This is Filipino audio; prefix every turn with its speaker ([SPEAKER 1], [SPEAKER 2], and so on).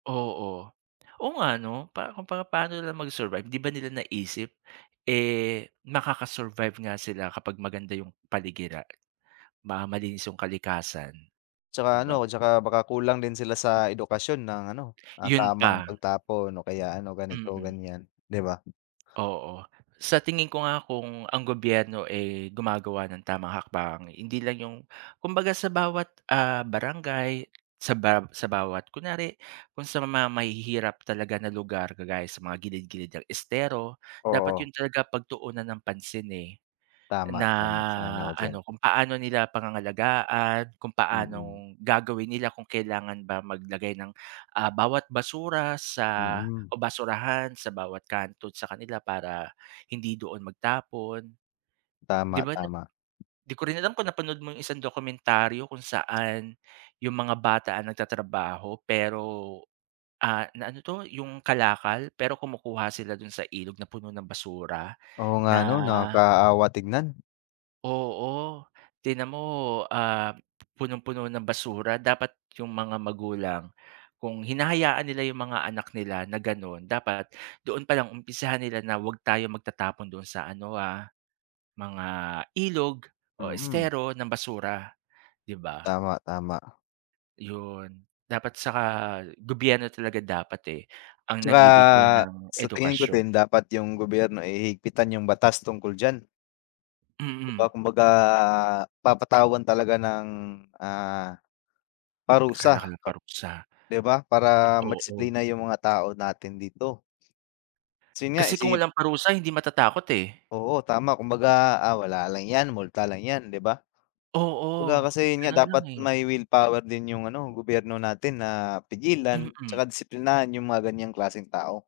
[SPEAKER 1] Oo. Oo nga, 'no. Pa kumbaga paano nila mag-survive, 'di ba nila naisip, eh, makaka-survive nga sila kapag maganda 'yong paligira Ma malinis 'yong kalikasan, 'di
[SPEAKER 2] Tsaka
[SPEAKER 1] ba.
[SPEAKER 2] ano, tsaka baka kulang din sila sa edukasyon ng ano, ng
[SPEAKER 1] 'Yon
[SPEAKER 2] tamang
[SPEAKER 1] pa.
[SPEAKER 2] pagtapon o kaya ano,
[SPEAKER 1] Mm.
[SPEAKER 2] ganito-ganiyan, 'di ba.
[SPEAKER 1] Oo. Sa tingin ko nga kung ang gobyerno, eh, gumagawa ng tamang hakbang, hindi lang 'yong kumbaga sa bawat, ah, barangay, sa bar sa bawat kunwari kung sa ma ma mahihirap talaga na lugar kagaya sa mga gilid-gilid ng estero, dapat
[SPEAKER 2] Oo.
[SPEAKER 1] 'yon talaga pagtuunan ng pansin, eh.
[SPEAKER 2] Tama,
[SPEAKER 1] Na
[SPEAKER 2] tama. Sang-ayon ako diyan.
[SPEAKER 1] ano, kung paano nila pangangalagaan, kung
[SPEAKER 2] Mm.
[SPEAKER 1] paanong gagawin nila kung kailangan ba maglagay ng, ah, bawat basura sa,
[SPEAKER 2] Mm.
[SPEAKER 1] o basurahan sa bawat kanto sa kanila para hindi doon magtapon. 'Di
[SPEAKER 2] Tama,
[SPEAKER 1] ba, na
[SPEAKER 2] tama.
[SPEAKER 1] 'di ko rin alam kung napanood mo 'yong isang dokumentaryo kung saan, 'yong mga bata ang nagtatrabaho, pero, ah, na ano 'to, 'yong kalakal pero kumukuha sila do'n sa ilog na puno ng basura.
[SPEAKER 2] Oo nga,
[SPEAKER 1] Na
[SPEAKER 2] 'no. Nakakaawa tingnan.
[SPEAKER 1] Oo. Tingnan mo, ah, punong-puno ng basura. Dapat 'yong mga magulang, kung hinahayaan nila 'yong mga anak nila na gano'n, dapat doon palang umpisahan nila na wag tayo magtatapon doon sa ano, ah, mga ilog o
[SPEAKER 2] Mm.
[SPEAKER 1] estero ng basura, 'di ba.
[SPEAKER 2] Tama, tama. A
[SPEAKER 1] 'Yon. Dapat, saka gobyerno talaga dapat, eh, ang
[SPEAKER 2] 'Tsaka
[SPEAKER 1] nagbibigay ng
[SPEAKER 2] sa tingin ko
[SPEAKER 1] edukasyon.
[SPEAKER 2] din, dapat 'yong gobyerno, eh, higpitan 'yong batas tungkol diyan. 'Di ba,
[SPEAKER 1] Mm.
[SPEAKER 2] kumbaga papatawan talaga ng, ah, parusa
[SPEAKER 1] Kalaki ng
[SPEAKER 2] ka
[SPEAKER 1] parusa.
[SPEAKER 2] 'Di ba, para
[SPEAKER 1] Oo.
[SPEAKER 2] madisiplina 'yong mga tao natin dito. Tas 'yong nga,
[SPEAKER 1] Kasi kung
[SPEAKER 2] isi
[SPEAKER 1] walang parusa hindi matatakot, eh.
[SPEAKER 2] Oo, tama. Kumbaga, ah, wala lang 'yan, multa lang 'yan, 'di ba.
[SPEAKER 1] Oo.
[SPEAKER 2] Kumbaga kasi, 'yon nga
[SPEAKER 1] Gano'n lang,
[SPEAKER 2] dapat
[SPEAKER 1] eh.
[SPEAKER 2] may willpower din 'yong ano gobyerno natin na pigilan
[SPEAKER 1] Mm.
[SPEAKER 2] 'tsaka disiplinahin 'yong mga ganiyang klaseng tao.